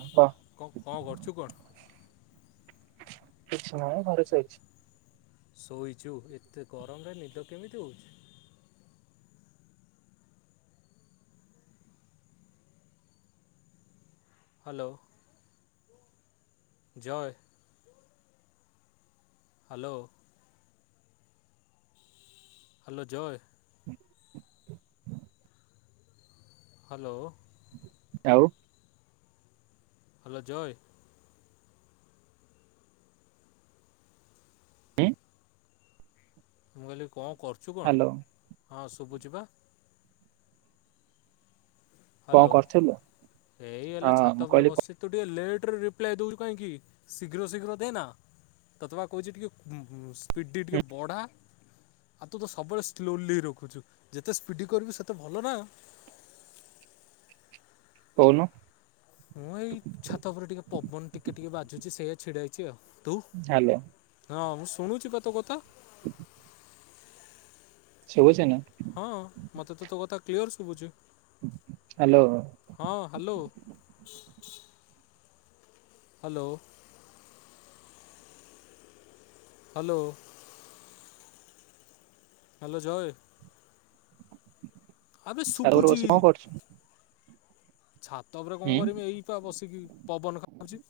[inaudible] କ ଙ୍କ କଂ କରୁଚୁ କଣ? [inaudible] କିଛି ନାଇ ଘରେ ଶୋଇଚି। ଶୋଇଚୁ ଏତେ ଗରମରେ ନିଦ କେମିତି ହୋଉଚି? ହାଲୋ। ଜୟେ ହାଲୋ। ହାଲୋ ଜୟ। ହାଲୋ। ଆଉ ହାଲୋ ଜୟେ। [inaudible] ମୁଁ କହିଲି କଣ କରୁଛୁ କଣ ହାଲୋ ହଁ ଶୁଭୁଚି ବା। କଣ ହାଲୋ। [inaudible] କରୁଥିଲୁ? ଏଇ ହଁ ଏଇଲା ଛାତ ମୁଁ ଉପରେ କହିଲି ବସିଚି। ତୁ ଟିକେ ଲେଟ୍ ରେ ରିପ୍ଲାଏ ଦୋଉଛୁ କାହିଁକି ଶୀଘ୍ର ଶୀଘ୍ର ଦେନା। ତତେ ବା କହୁଛି ଟିକେ ଉ ଉ ସ୍ପିଡ଼ି ଟିକେ ଉଁ ବଢ଼ା। ଆଉ ତୁ ତ ସବୁବେଳେ ସ୍ଲୋଲି ରଖୁଛୁ ଯେତେ ସ୍ପିଡ଼ି କରିବୁ ସେତେ ଭଲ ନା। କହୁନୁ? ମୁଁ ଏଇ ଛାତ ଉପରେ ଟିକେ ପବନ ଟିକେ ଟିକେ ବାଜୁଛି ସେଇଆ ଛିଡ଼ା ହେଇଛି ଆଉ ତୁ? ହ୍ୟାଲୋ। ହଁ ମୁଁ ଶୁଣୁଚି ଵା ତୋ କଥା। [inaudible] ଶୁଭୁଚି ନା। ହଁ ମତେ ତ ତୋ କଥା କ୍ଲିଅର୍ ଶୁଭୁଚି। ହ୍ୟାଲୋ। ହଁ hello. Hello. Hello. Hello Jay. ଆବେ ଛାତ ଉପରେ ଶୁଭୁଛି ବସି କଣ କରୁଚୁ? ଛାତ ଉପରେ କଣ କରମି ଏଇ ପା ବସିକି ପବନ ଖାଉଚି।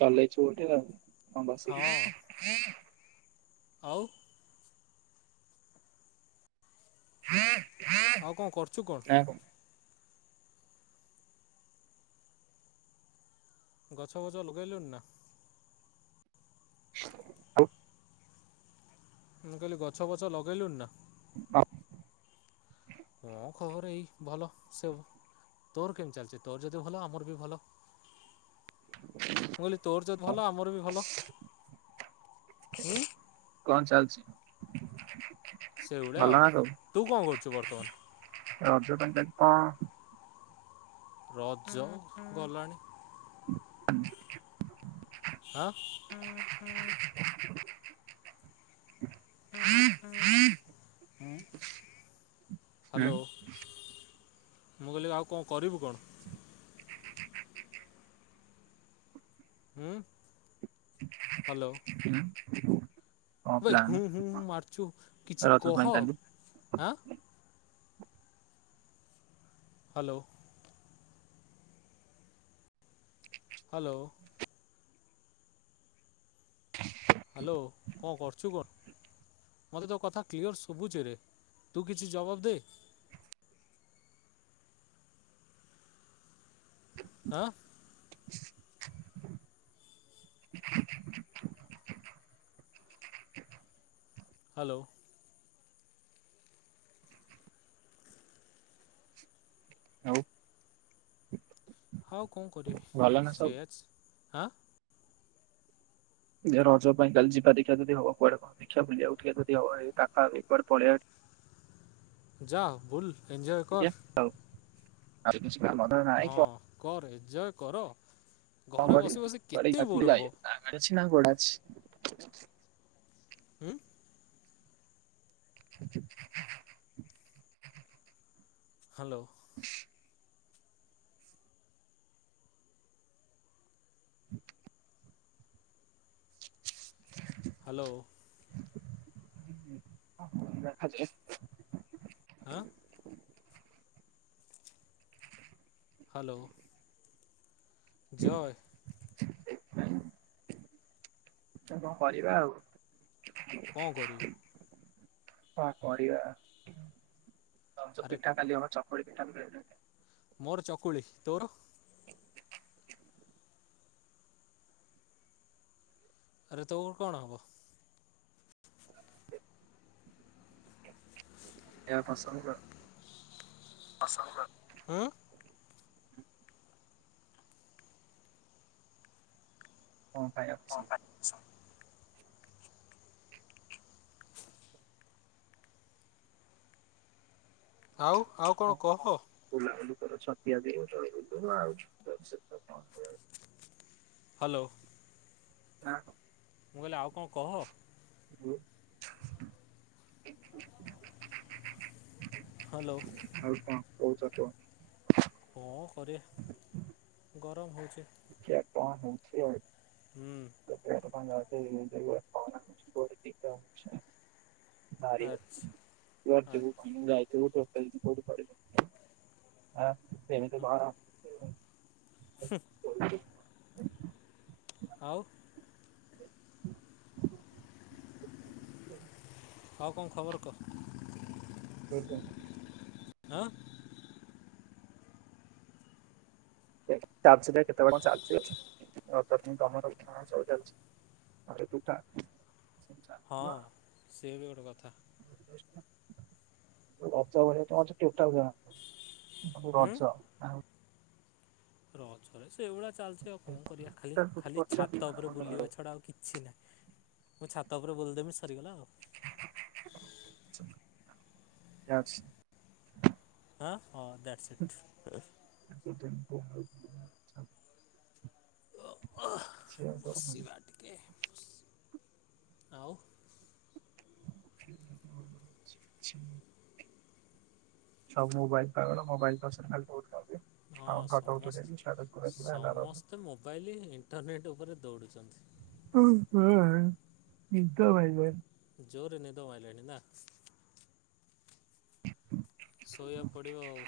ଚଲେଇଚୁ ଗୋଟେ ଆଉ ହଁ ବସିକି। ଆଉ। [inaudible] ଆଉ କଣ କରୁଛୁ କଣ? ଗଛ-ବଛ ଲଗେଇଲୁଣି ନା? [unintelligible] ମୁଁ କହିଲି ଗଛ-ବଛ ଲଗେଇଲୁଣି ନା? [unintelligible] କଣ ଖବର ଏଇ ଭଲ ସବୁ। ତୋର କେମିତି ଚାଲିଛି? ତୋର ଯଦି ଭଲ ଆମର ବି ଭଲ। [inaudible] ମୁଁ କହିଲି ତୋର ଯଦି ଭଲ ଆମର ବି ଭଲ। ହୁଁ। କଣ ଚାଲିଛି? ସେଇଭଳିଆ ଭଲ ଆଉ। ନା ସବୁ? ତୁ କଣ କରୁଛୁ ବର୍ତ୍ତମାନ? ରଜ ଯାଙ୍କେ କଣ? ରଜ ଗଲାଣି। [inaudible] ହାଁ। [inaudible] [inaudible] ହ୍ୟାଲୋ [unintelligible] ମୁଁ କହିଲି ଆଉ କଣ କରିଵୁ କଣ? [inaudible] ହୁଁ। [inaudible] ଆବେ ପ୍ଲାନ ହୁଁ ହୁଁ ମାରୁଛୁ କିଛି ରଜ ପାଇଁ କହ କାଲି? ଆଁ? ହ୍ୟାଲୋ। ହ୍ୟାଲୋ। ହ୍ୟାଲୋ। କଣ କରୁଛୁ କଣ? ମୋତେ ତୋ କଥା କ୍ଲିଅର ସବୁଛିରେ। ତୁ କିଛି ଜବାବ ଦେ। ହାଁ [inaudible] [inaudible] ହ୍ୟାଲୋ। ଆଉ [inaudible] ହଉ କଣ କରିବ? ଭଲ ନା ସବୁ? ସେଇଆ ହାଁ। ରଜ ପାଇଁ କାଲି ଯିବା ଦେଖିବା ଯଦି ହବ କୁଆଡେ ଦେଖିବା ବୁଲିବା ବୁଲିବାକୁ ଯଦି ହବ ପାଖ ଆଖ କୁଆଡେ ବୁଲିବାକୁ ପଳେଇବା। ଯାଆ ଏଞ୍ଜୟ କର। ଆ କିଛି କାମ ଧନ୍ଦା ନାଇ ହଁ କଣ? କର ଏଞ୍ଜୟ କର ଘରେ ବସି ବସି କେତେ ବୋର୍ ହବ ହବନି ଊ ହ୍ୟାଲୋ ହ୍ୟାଲୋ ଦେଖା ହଁ ହ୍ୟାଲୋ ଜୟ। କଣ କରିବା ଆଉ? କଣ କରିବୁ କଣ କରିବା? [unintelligible] ଆରେ ପିଠା କାଲି ହବ ଚକୁଳି ପିଠା [unintelligible] ମୋର ଚକୁଳି। ତୋର? ଆରେ ତୋର କଣ ହବ? [unintelligible] [unintelligible] [unintelligible] ସ ଆଉ ଆଉ କଣ କହ। ବୁଲାବୁଲି କଲୁ ଛତିଆ ଦେଉ [unintelligible] ହାଲୋ। [unintelligible] ମୁଁ କହିଲି ଆଉ କଣ କହ? ଊ ହ୍ୟାଲୋ। ଆଉ କଣ କହୁଚ କୁହ। ମୋ ଘରେ ଗରମ ହେଉଚି। ଖିଆ କଣ ହେଉଚି ଆଉ। ହୁ। [unintelligible] ଆଚ୍ଛା [unintelligible] ଆ ଯାଇଥିବ ତୋଟଲି ପଢ଼ି ପାରିବୁ। ସେମିତି ପହର ହୁ ଆଉ ଆଉ କଣ ଖବର କହ? [unintelligible] ଆଁ? [unintelligible] ଆରେ ଟୁଟା ହଁ ସିଏ ବି ଗୋଟେ କଥା [unintelligible] ରଜ ଆଉ ରଜ ରେ ସେଇଭଳିଆ ଚାଲିଚି ଆଉ କଣ କରିବା ଖାଲି ସବୁ ଖାଲି ଛାତ ଉପରେ ବୁଲିବା ଛଡା ଆଉ କିଛି ନାହିଁ। ମୁଁ ଛାତ ଉପରେ ବୁଲଦେମି ସରିଗଲା ଆଉ। ଯାଉଚି। ହଁ- ହଁ ଦାଟ୍ସ ଇଟ୍। ଆଉ ସବୁ ମୋବାଇଲ୍ ପାଗଳ ମୋବାଇଲ୍ ପଛରେ ଖାଲି ପଢୁଚନ୍ତି। ହଁ ସମସ୍ତ୍- ହେଲା ରଜ। ସମସ୍ତେ ମୋବାଇଲ୍, ଇଣ୍ଟରନେଟ୍ ଉପରେ ଦୌଡ଼ୁଚନ୍ତି। ଓହୋ ନିଦ ମାଇଲାଣି। ଜୋର୍ ରେ ନିିଦ ମାଇଲାଣି ନା? ଶୋଇବାକୁ ପଡ଼ିବ ଆଉ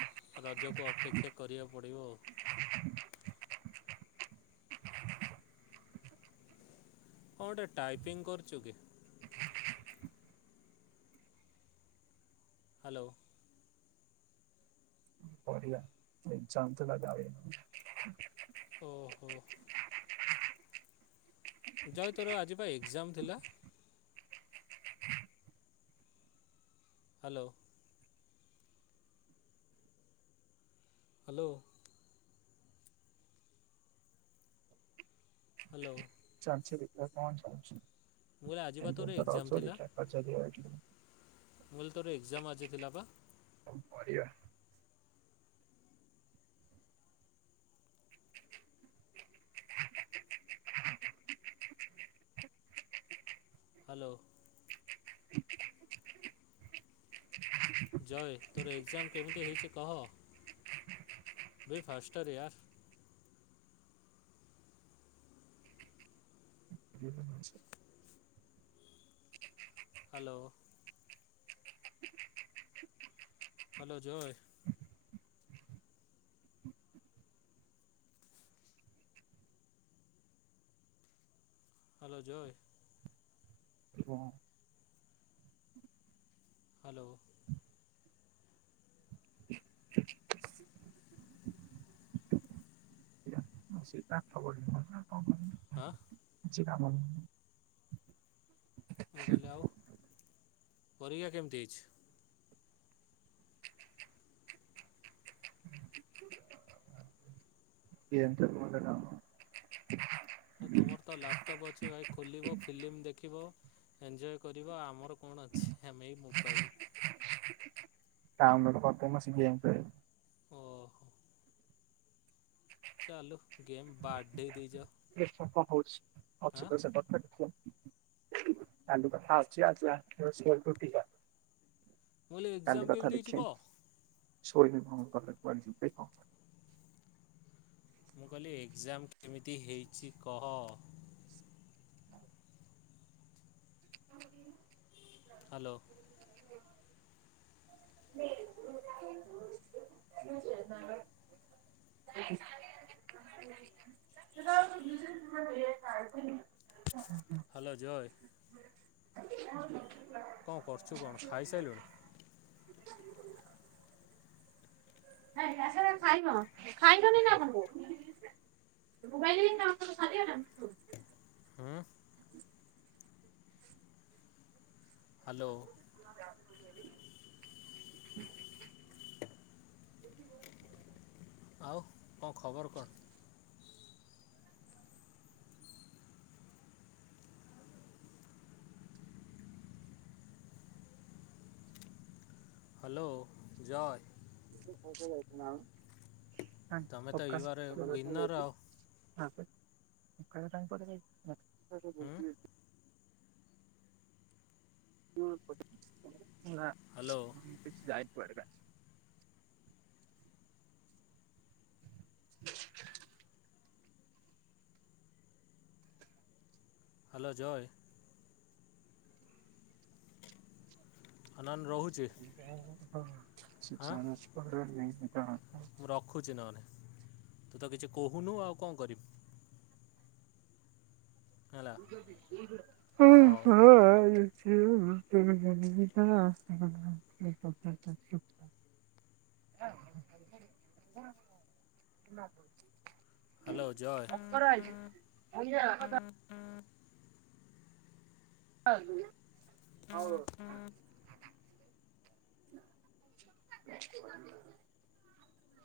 ରଜକୁ ଅପେକ୍ଷା କରିବାକୁ ପଡ଼ିବ ଆଉ। କଣ ଗୋଟେ ଟାଇପିଙ୍ଗ୍ କରୁଚୁ କି? [inaudible] ହାଲୋ। କରିବା ଏଇ [unintelligible] ଓହୋ। ଜୟ ତୋର ଆଜି ବା ଏକ୍ଜାମ୍ ଥିଲା? [inaudible] ହାଲୋ। ହାଲୋ। ହାଲୋ। ଚାଲ୍ ଚି ଦେଖିଆ କଣ ମୁଁ କହିଲି ଆଜି ଚାଲିଚି ବା ଏବେ ତୋର ତ ଏକ୍ଜାମ ରଜ ଥିଲା ଦେଖିଆ ପଚାରିଆ କିଡୁ। ମୁଁ କହିଲି ତୋର ଏକ୍ଜାମ୍ ଆଜି ଥିଲା ପା? କଣ କରିଆ? [inaudible] ହାଲୋ। ଜୟେ ତୋର ଏକ୍ଜାମ୍ କେମିତି ହେଇଚି କହ? ବି ଫାଷ୍ଟର୍ ୟାର୍। [unintelligible] ହାଲୋ। ହାଲୋ ଜୟେ ହାଲୋ ଜୟେ ହାଲୋ। ଆସିପାଠ [unintelligible] କଣ କରିବି। ଆଁ? କିଛି କାମ ଉଁ। ମୁଁ କହିଲି ଆଉ ପରୀକ୍ଷା କେମିତି ହେଇଚି? [unintelligible] ଆ ତମର ତ ଲାପଟପ୍ ଅଛି ଭାଇ ଖୋଲିବ ଫିଲ୍ମି ଦେଖିବ। ଏଞ୍ଜୟ କରିବା ଆମର କଣ ଅଛି ଆମେ ଏଇ ମୋବାଇଲି। ଡାଉନଲୋଡ୍ କରିଦମୁ ଆସି ଗେମ୍ ପେ ଓହୋ। ଚାଲୁ ଗେମ୍ ବାଡେଇ ଦେଇଜ। ଦେଖିଆ କଣ୍ ହଉଛି ଅଛି ତ ସେକଥ ଦେଖିଆ। କାଲି କଥା ଅଛି ଆଜି [unintelligible] ମୁଁ କହିଲି ଏକ୍ଜାମ କାଲି କଥା କେମିତି ହେଇଛି ଦେଖିଆ କହ? ସୋଇବି ମୁଁ ଗଲେ କୁଆଡେ ଯିବି କଣ କରି ମୁଁ କହିଲି ଏକ୍ଜାମ୍ କେମିତି ହେଇଚି କହ? ହାଲୋ। [unintelligible] [unintelligible] [unintelligible] [unintelligible] [unintelligible] ହୁଁ ହୁଁ। ହ୍ୟାଲୋ ଜୟେ [inaudible] କଁ କରଚୁ କଣ ଖାଇସାଇଲୁଣି? ହେ ଆସରେ ଖାଇବ ଖାଇ ହଁ ଏ ମୋବାଇଲରେ ସମସ୍ତଙ୍କର ସରିଗଲାଣି ସବୁ? ଉଁହୁଁ ହ୍ୟାଲୋ। ଆଉ କଁ ଖବର କଣ? ହ୍ୟାଲୋ ଜୟ ତମେ ତ ୟୁ ଆର୍ ଏ ୱିନର୍ ଆଉ। [inaudible] ହୁଁ [inaudible] ନା ହ୍ୟାଲୋ କିଛି [unintelligible] ହ୍ୟାଲୋ ଜୟ। ହ୍ୟାଲୋନ ରହୁଚି [unintelligible] ମୁଁ ରଖୁଚି ନହେନେ ତୁ ତ କିଛି କହୁନୁ ଆଉ କଁ କରି ହେଲା ହଁ ହଉ ହୋ [unintelligible] [inaudible] ହ୍ୟାଲୋ ଜୟ [unintelligible] [unintelligible] ହୋଉ ହୋଉ। [inaudible]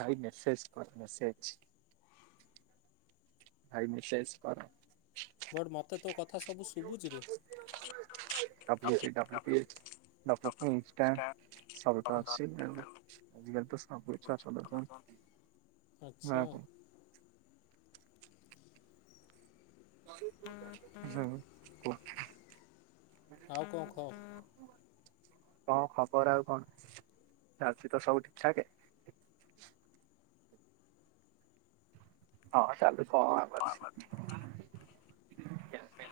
ଭାଇ ମେସେଜ କର ମେସେଜ। ଭାଇ ମେସେଜ କର। ବଟ୍ ମୋତେ ତୋ କଥା ସବୁ ଶୁଭୁଛିରେ [unintelligible] ଡକ୍ଟରଫି ଇନଷ୍ଟା ସବୁ ତ ଆଛି ଆଉ ଆଜିକା ତ ସବୁଛି ଆଛଦ ଦଚ। ଆଛା। ହୁଁ ଆଉ କଣ କହ କୂଅ। କଁ ଖବର ଆଉ କଣ ଚାଲିଚି ତ ସବୁ ଠିକ ଠାକ? ହଁ ଚାଲୁ ଥ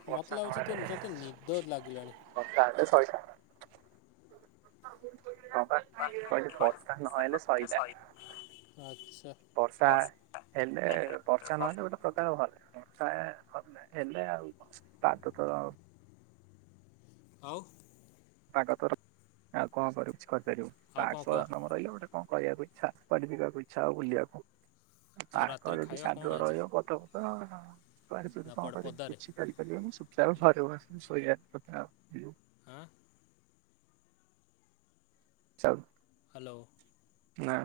ବର୍ଷା ମତେ ଲାଗୁଚି ନହେଲେ ତୋ ନିଦ ତୋ ନିଦ ଲାଗିଲାଣି। [unintelligible] ହପା ମୁଁ କହିଲି ବର୍ଷା ନହେଲେ ସଇଲା। ଆଚ୍ଛା ବର୍ଷା ହେଲେ ବର୍ଷା ନହେଲେ ଗୋଟେ ପ୍ରକାର ଭଲ। [unintelligible] ହେଲେ ଆଉ କଁ ତାଠୁ ତ ଆଉ ପାଗ ତର ଆଉ କଁ କରିବୁ କିଛି କରିପାରିବୁ ଆଉ କଣ ପାଗ କହ ନମ ରହିଲେ ଗୋଟେ କଁ କରିବାହକୁ ଇଚ୍ଛା କୁଆଡେ ଯିବାକୁ ଇଚ୍ଛା ବୁଲିବାକୁ ଆଉ ତାଙ୍କ ରାତିରେ ଯଦି ଖାଇବା କଣ ସାଙ୍ଗ ଆଜି ରହିବ ପଥପଥ [unintelligible] ନା କଁ କୁଆଡ଼େ କରିବି ପଦାରେ କିଛି କରି ପାରିବନି [unintelligible] ଶୋଇବା କଥା ଇୟେ। ଆଁ? ସବ ହ୍ୟାଲୋ। ନା।